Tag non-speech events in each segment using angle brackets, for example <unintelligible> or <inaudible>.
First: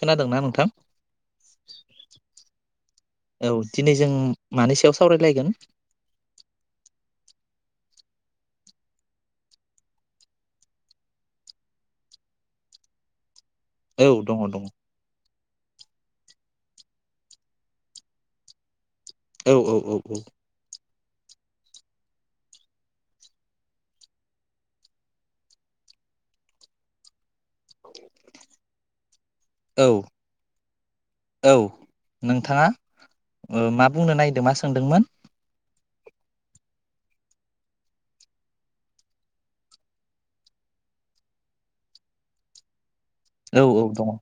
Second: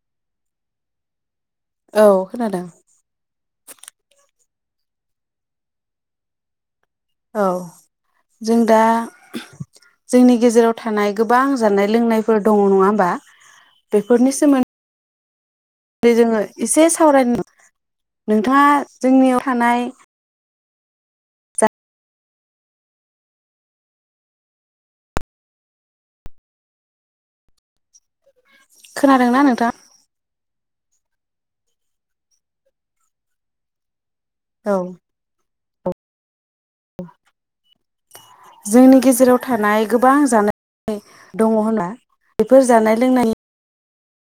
खोनादों ना नोंथां? औ खोनादों। औ दिनै जों मानि सायाव सावरायलायगोन? औ जों दा जोंनि गेजेराव थानाय गोबां जानाय लोंनायफोर दङ' नङा होमबा औ दङ' दङ' दे जोङो एसे सावरायनो नोंथाङा जोंनियाव औ औ थानाय औ <inaudible> खोनादों ना नोंथाङा? औ औ नोंथाङा? ओ मा बुंनो नायदो मा औ सोंदोंमोन? <inaudible> जोंनि गेजेराव थानाय गोबां जानाय दङ होनना बेफोर जानाय लोंनायनि औ औ दङ।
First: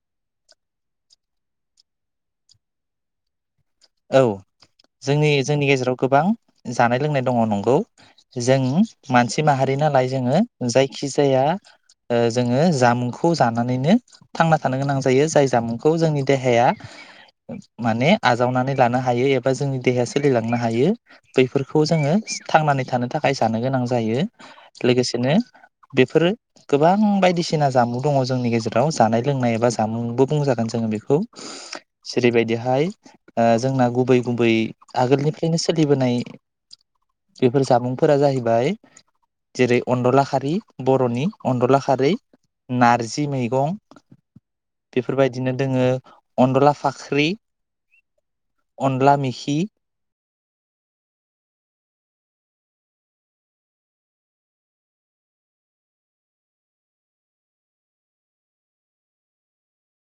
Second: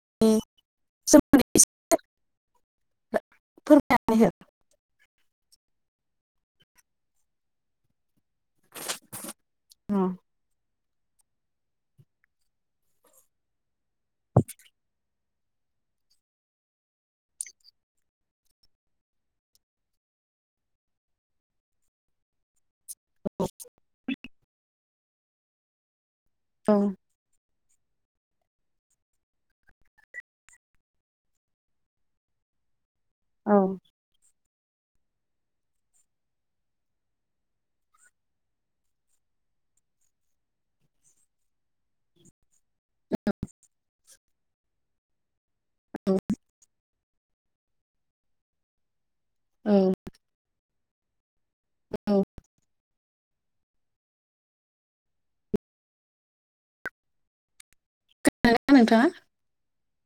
सोमोन्दै एसे <unintelligible> फोरमायनानै औ हो जोंनि जोंनि गेजेराव गोबां जानाय लोंनाय दङ नंगौ जों मानसि माहारि नालाय जोङो जाय खि जाया ओ जोङो जामुंखौ जानानैनो थांना थानो गोनां जायो। जाय जामुंखौ जोंनि देहाया माने आजावनानै लानो हायो एबा जोंनि देहाया सोलिलांनो हायो बैफोरखौ जोङो थांनानै थानो थाखाय जानो गोनां जायो। लोगोसेनो बेफोरो औ गोबां बायदिसि बायसिना जामु दङ जोंनि गेजेराव जानाय लोंनाय एबा जामुंबो बुंजागोन जोङो बेखौ जेरैबायदिहाय ओ औ जोंना गुबै गुबै आगोलनिफ्रायनो सोलिबोनाय बेफोर जामुंफोरा जाहैबाय जेरै अनदला खारि बर'नि अनदला खारि नारजि मैगं बेफोरबायदि बिदिनो दोङो अनदला फाख ख्रि अनला मि खि खोना <unintelligible> नोंथाङा?